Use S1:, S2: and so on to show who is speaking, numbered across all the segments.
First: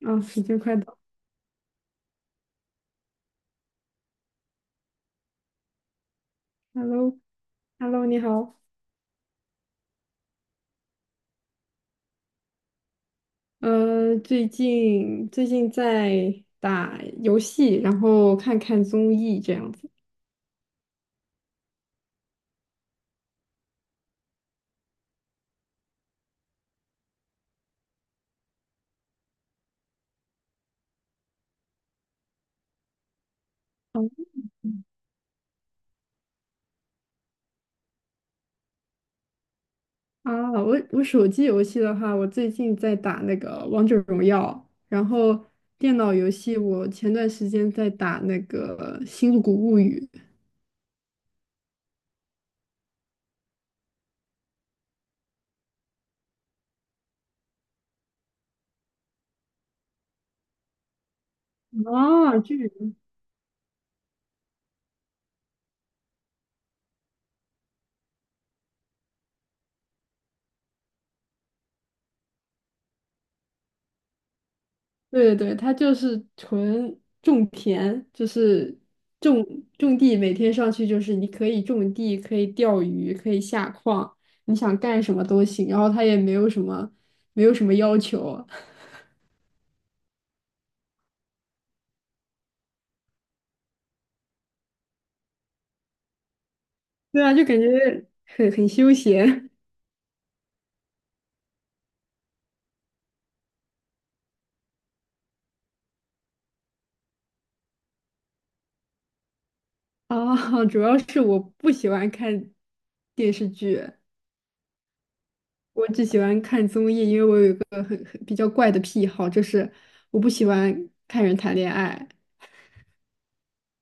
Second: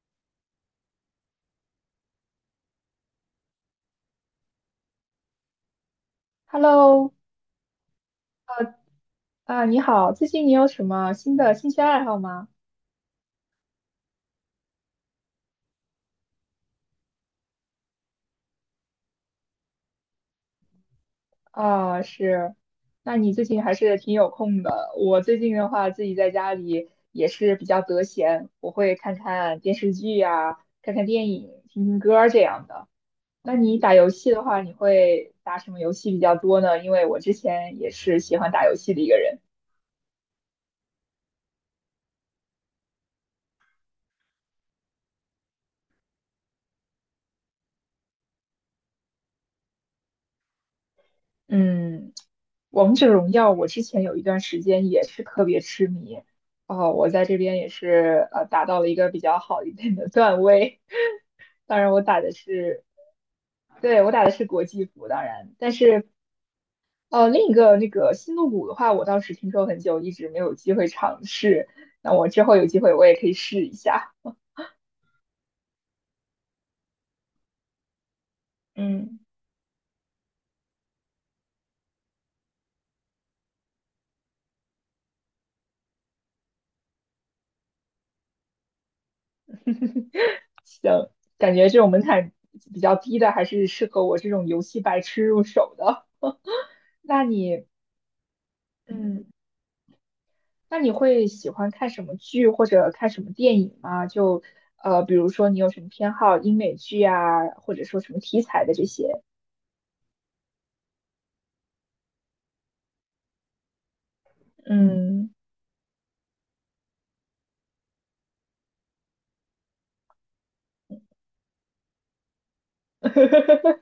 S1: 啊，时间快到
S2: Hello,
S1: ，Hello，Hello，你好。
S2: 你好，最近你有什么新的兴趣爱好吗？
S1: 最近在打游戏，然后看看综艺这样子。
S2: 啊，是，那你最近还是挺有空的。我最近的话，自己在家里也是比较得闲，我会看看电视剧呀，看看电影，听听歌儿这样的。那你打
S1: 嗯
S2: 游戏的话，你会打什么游戏比较多呢？因为我之前也是喜欢打游戏的一个人。
S1: 啊，我手机游戏的话，我最近在打那个王者荣耀，然后电脑游戏我前段时间在打那个《星露谷物语》。
S2: 嗯，王者荣耀，我之前有一段时间也是特别痴迷，哦，我在这边也是达到了一个比较好一点的段位，当然我打的
S1: 啊，哦，
S2: 是，对，我打的是国际服，当然，但是另一个那个星露谷的话，我倒是听说很久，一直没有机会尝试，那我之后有机会我也可以试一下，
S1: 对对，对，他就是纯种田，就是
S2: 嗯，
S1: 种种地，每天上去就是你可以种地，可以钓鱼，可以下矿，你想干什么都行。然后他也没有什么要求。
S2: 感觉这种门槛比较低的还是适合我这种游戏白痴入手的，
S1: 对
S2: 那
S1: 啊，就感
S2: 你？
S1: 觉很休
S2: 嗯。
S1: 闲。
S2: 那你会喜欢看什么剧或者看什么电影吗？就比如说你有什么偏好，英美剧啊，或者说什么题材的这些？
S1: 啊。主要是我不喜欢看电视剧，
S2: 嗯
S1: 我只喜欢看综艺，因为我有一个很比较怪的癖好，就是我不喜欢看人谈恋爱。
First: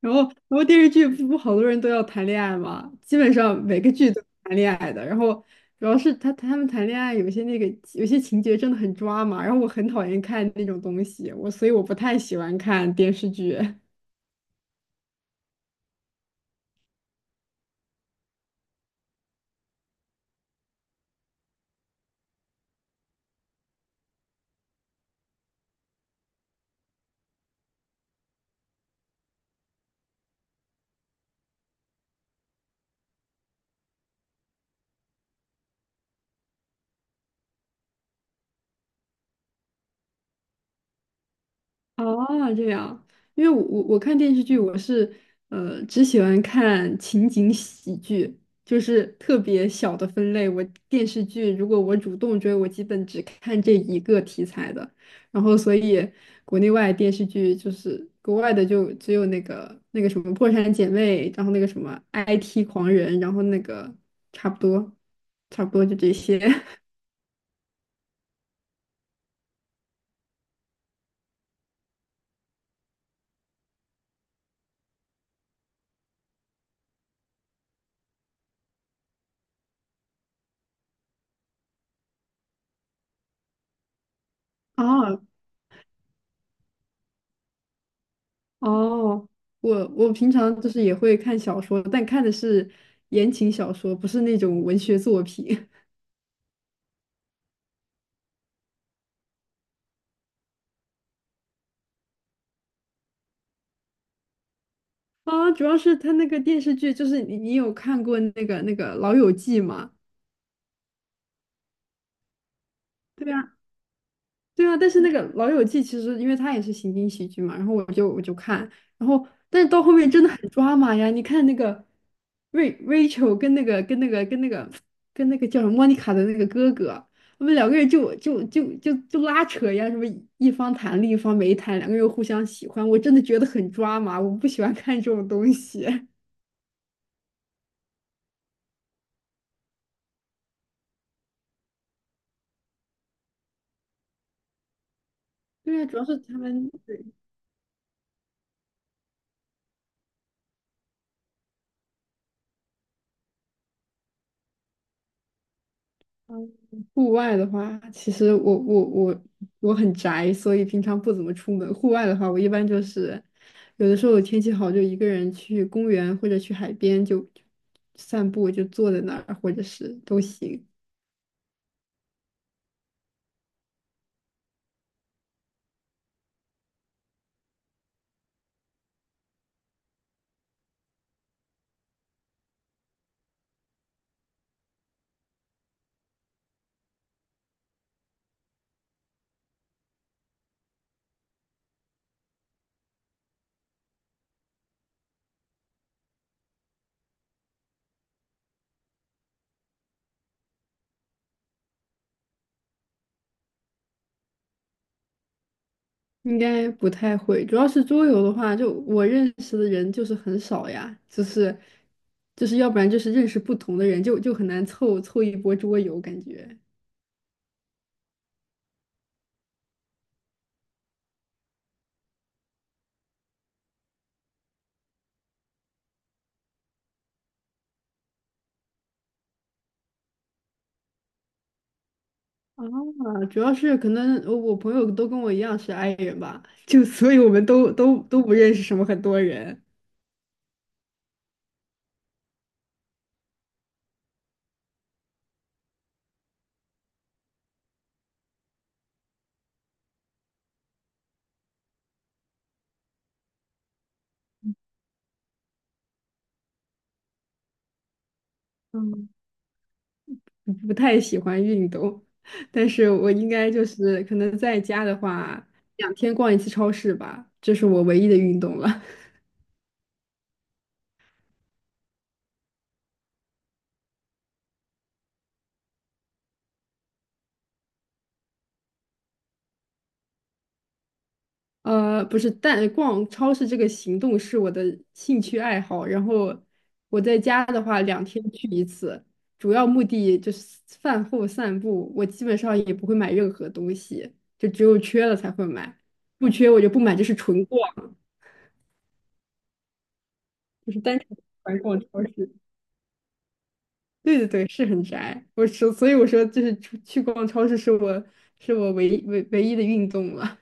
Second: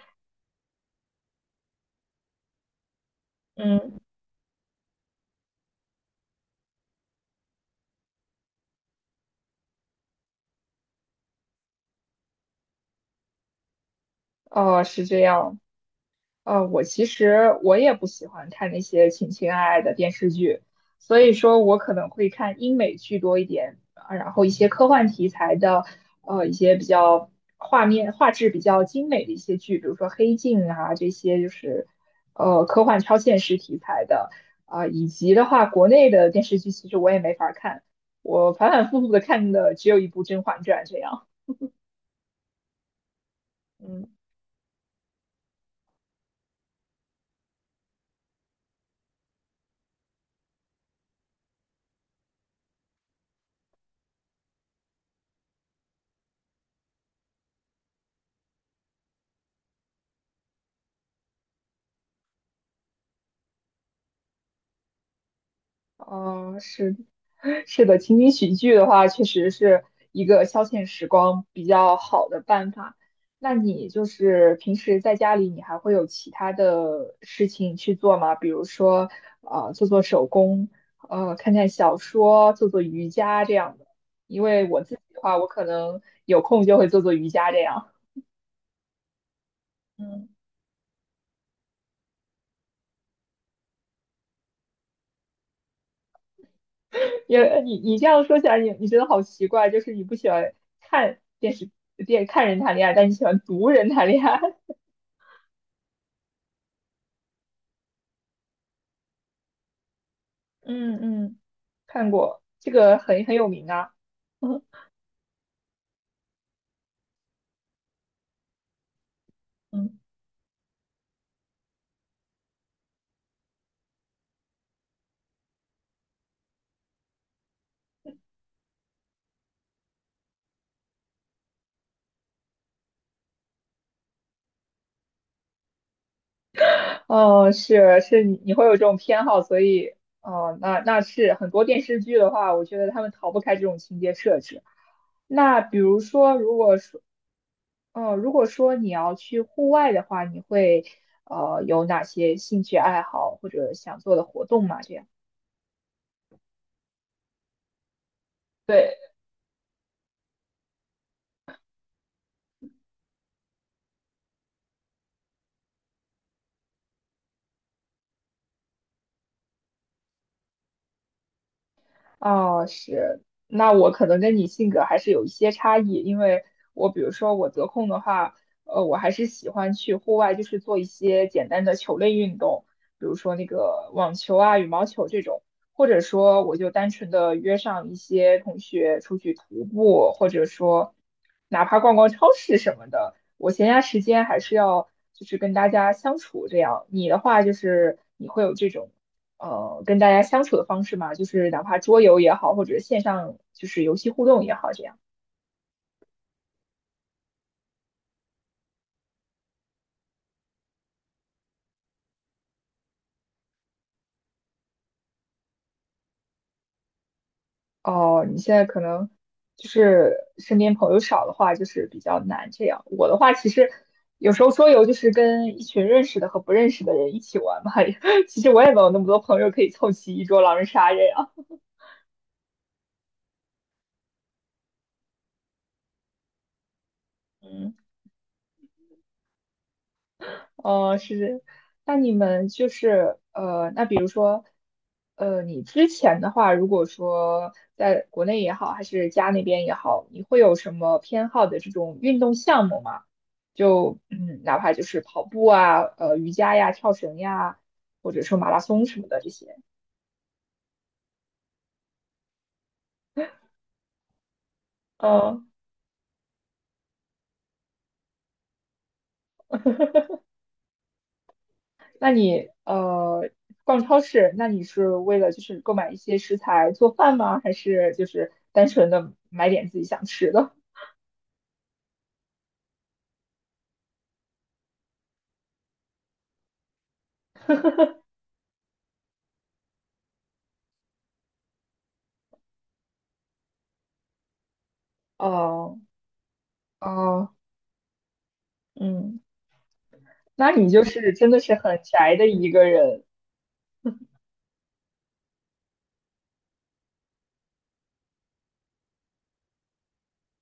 S1: 然后，然后电视剧不不好多人都要谈恋爱嘛，基本上每个
S2: 嗯，
S1: 剧都谈恋爱的。然后主要是他们谈恋爱有些情节真的很抓马，然后我很讨厌看那种东西，所以我不太喜欢看电视剧。
S2: 哦，是这样。我其实我也不喜欢看那些情情爱爱的电视剧，所以说我可能会看英美剧多一点，啊，然后一些科幻题材的，一些比较画面画质比较精美的一些剧，比如说《黑镜》啊这些，就是科幻超现实题材的，啊、以及的话国内的电视剧其实我也没法儿看，我反反复复的看的只有一部《甄嬛传》这样，
S1: 哦，这样。因为我
S2: 嗯。
S1: 看电视剧，我是只喜欢看情景喜剧，就是特别小的分类。电视剧如果我主动追，我基本只看这一个题材的。然后所以国内外电视剧就是国外的就只有那个什么《破产姐妹》，然后那个什么《IT 狂人》，然后差不多差不多就这些。
S2: 嗯，是是的，情景喜剧的话，确实是一个消遣时光比较好的办法。那你就是平时在家里，你还会有其他的事情去做吗？比如说，做做手工，看看小说，做做瑜伽这样的。因为我 自己的
S1: 啊。
S2: 话，我可能有空就会做做瑜伽这样。
S1: 哦，我
S2: 嗯。
S1: 平常就是也会看小说，但看的是言情小说，不是那种文学作品。
S2: 因为你这样说起来，你觉得好奇怪，就是你不喜欢看电视看人谈恋爱，但你喜欢读人谈恋爱。
S1: 啊。主要是他那个电视剧，就是你有看过那个《老友记》吗？
S2: 嗯嗯，看过，这个很
S1: 对
S2: 很有
S1: 啊。
S2: 名啊。
S1: 对啊，但 是那个《老友记》其实因为它也是情景喜剧嘛，然后我就看，然后但是到后
S2: 嗯，
S1: 面真的很抓马呀！你看那个Rachel 跟那个叫什么莫妮卡的那个哥哥，他们两个人就拉扯呀，什么一方谈另一方没谈，两个人又互相喜欢，我真的觉得很抓马，我不喜欢看这种东西。
S2: 哦，是是，你你会有这种偏好，所以，哦，那那是很多电视剧的话，我觉得他们逃不开这种情节设置。那比
S1: 对啊，主
S2: 如
S1: 要是
S2: 说，
S1: 他
S2: 如
S1: 们。
S2: 果说，如果说你要去户外的话，你会，有哪些兴趣爱好或者想做的活动吗？这样。
S1: 嗯户外的话，其实我我
S2: 对。
S1: 我我很宅，所以平常不怎么出门。户外的话，我一般就是有的时候天气好，就一个人去公园或者去海边就散步，就坐在那儿，或者是都行。
S2: 哦，是，那我可能跟你性格还是有一些差异，因为我比如说我得空的话，我还是喜欢去户外，就是做一些简单的球类运动，比如说那个网球啊、羽毛球这种，或者说我就单纯的约上一些同学出去徒步，或者说哪怕逛逛超市什么的，我闲暇时间还是要就是跟大家相处这样。你的话就是你会有这种跟大家相处的方式嘛，就是哪怕桌游也好，或者线上就是游戏互动也好，这样。
S1: 应该不太会，主要是桌游的话，就我认识的人就是很少呀，就是要不然就是认识不同的人，就很难凑凑一波桌游感觉。
S2: 哦，你现在可能就是身边朋友少的话，就是比较难这样。我的话，其实有时候桌游就是跟一群认识的和不认识的人一起玩嘛，其实我也没有那么多朋友可以凑齐一桌狼人杀这样。
S1: 啊，主要是可能我朋友都跟我一样是 i 人吧，就所以我们都
S2: 嗯。
S1: 都都不认识什么很多人。
S2: 哦，是，那你们就是那比如说，你之前的话，如果说在国内也好，还是家那边也好，你会有什么偏好的这种运动项目吗？就嗯，哪怕就是跑步啊，瑜伽呀，跳绳呀，或者说马拉松什么
S1: 嗯，
S2: 的这些。
S1: 不太喜欢运动。但是我应该就是可能在家的
S2: 呃，
S1: 话，两天逛一次超市吧，这是我唯一的运动了。
S2: 那你逛超市，那你是为了就是购买一些食材做饭吗？还是就是单纯的买点自己想吃的？
S1: 不是，但逛超市这个行动是我的兴趣爱好。然后我在家的话，两 天去一次，主要目的就是饭后散步。我基本上也不会买任何东西，就只有缺了才会买，
S2: 哦，
S1: 不缺我就不买，就是
S2: 哦，
S1: 纯逛，
S2: 嗯，那你
S1: 就是
S2: 就
S1: 单纯
S2: 是真的是
S1: 纯逛
S2: 很
S1: 超
S2: 宅的
S1: 市。
S2: 一个人，
S1: 对对对，是很宅。所以我说，就是出去逛超市是我唯一的运动了。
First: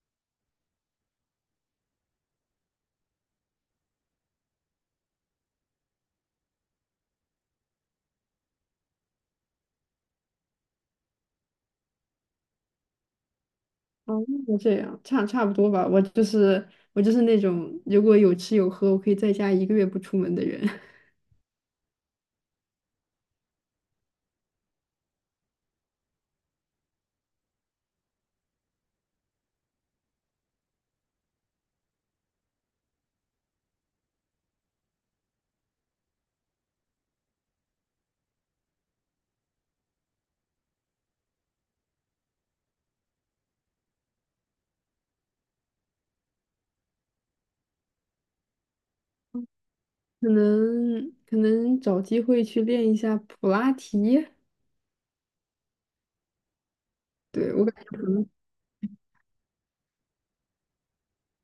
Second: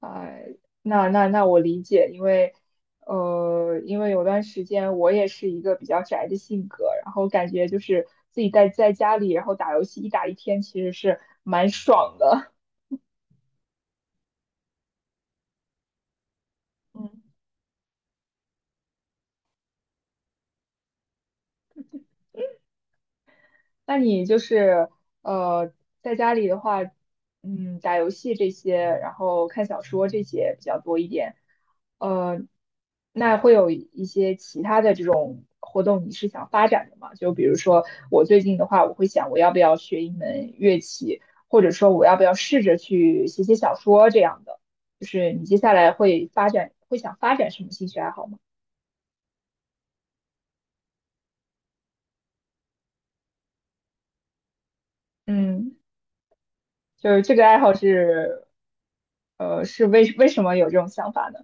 S2: 哎，那那那我理解，因为，因为有段时间我也是一个比较宅的性格，然后感觉就是自己在家里，然后打游戏一打一天，其实是蛮爽的。
S1: 哦，那这样差不多吧。我就是 我就是
S2: 嗯
S1: 那种如果有吃有喝，我可以在家一个月不出门的人。
S2: 那你就是呃，在家里的话，嗯，打游戏这些，然后看小说这些比较多一点。呃，那会有一些其他的这种活动，你是想发展的吗？就比如说我最近的话，我会想我要不要学一门乐器，或者说我要不要试着去写写小说这样的。就是你接下来会发展，会想发展什么兴趣爱好吗？
S1: 可能找机会去练一下普拉提。
S2: 嗯，就是这个
S1: 对，
S2: 爱
S1: 我
S2: 好
S1: 感觉可能。
S2: 是，是为什么有这种想法呢？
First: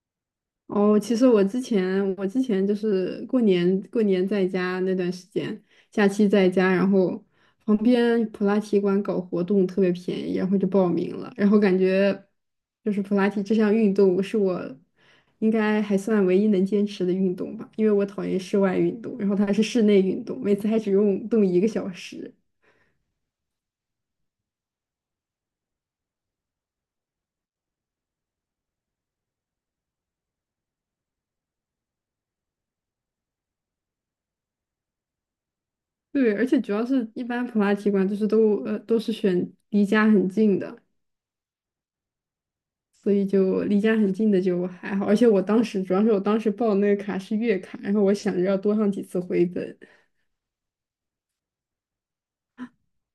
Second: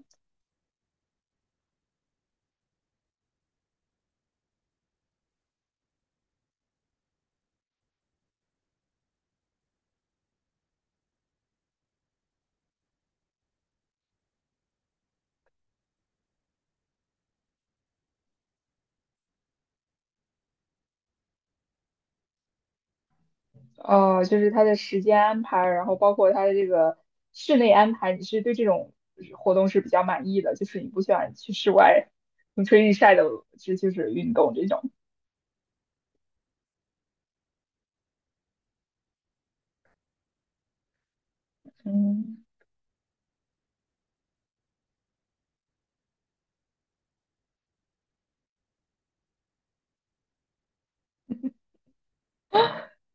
S1: 哦，其实我之前就是过年在家那段时间，假期在家，然后旁边普拉提馆搞活动特别便宜，然后就报名了，然后感觉就是普拉提这项运动是我应该还算唯一能坚持的运动吧，因为我讨厌室外运动，然后它是室内运动，每次还只用动一个小时。
S2: 哦，就是它的时间安排，然后包括它的这个室内安排，你是对这种活动是比较满意的，就是你不喜欢去室外风吹日晒的，这就是运动这种。
S1: 对，而且主要是一般普拉提馆就是都是选离家很近的，
S2: 嗯
S1: 所以就离家很近的就还好，而且我当时报的那个卡是月卡，然后我想着要多上几次回本。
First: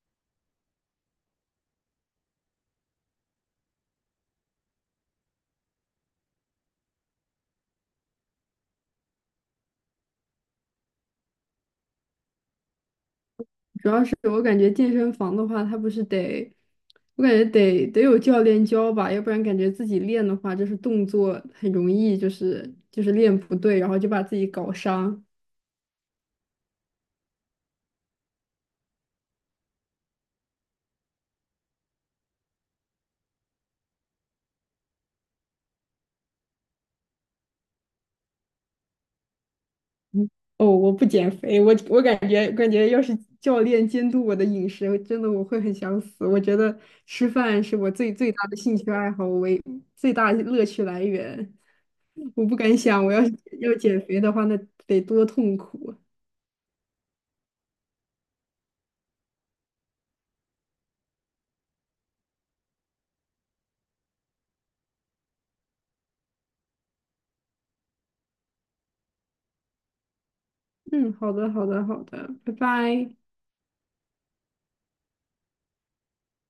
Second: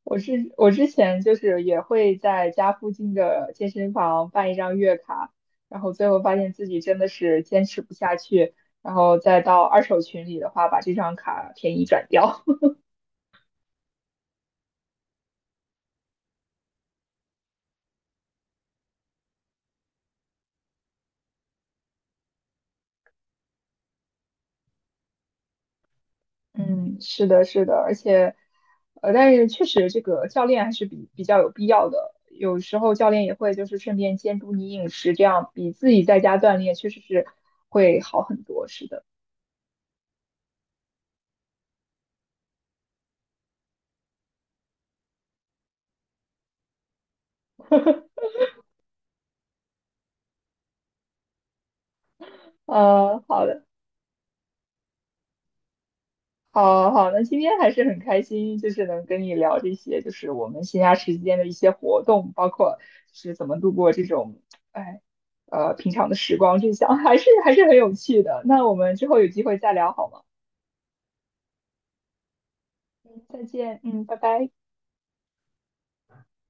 S2: 我是我之前就是也会在家附近的健身房办一张月卡，然后最后发现自己真的是坚持不下去，然后再到二手群里的话，把这张卡便宜转掉。
S1: 主要是我感觉健身房的话，它不是得，我感觉得有教练教吧，要不然感觉自己练的话，就是动作很容易就是练不对，然后就把自己搞伤。
S2: 嗯，是的，是的，而且，但是确实这个教练还是比较有必要的。有时候教练也会就是顺便监督你饮食，这样比自己在家锻炼确实是会好很多。是的，
S1: 嗯哦，我不减肥，我感觉要是教练监督我的饮食，我真的我会很想死。我觉得吃饭是我最最大的兴趣爱好，为最大的乐趣来源。我不敢想，我要是
S2: 好的，
S1: 要减肥的话，那得多痛苦。
S2: 好好，那今天还是很开心，就是能跟你聊这些，就是我们闲暇时间的一些活动，包括是怎么度过这种，哎，平常的时光，这项还是还是很有趣的。那我们之后有机会再聊好吗？
S1: 嗯，好的，好的，好的，拜拜。
S2: 嗯，再见，嗯，拜拜。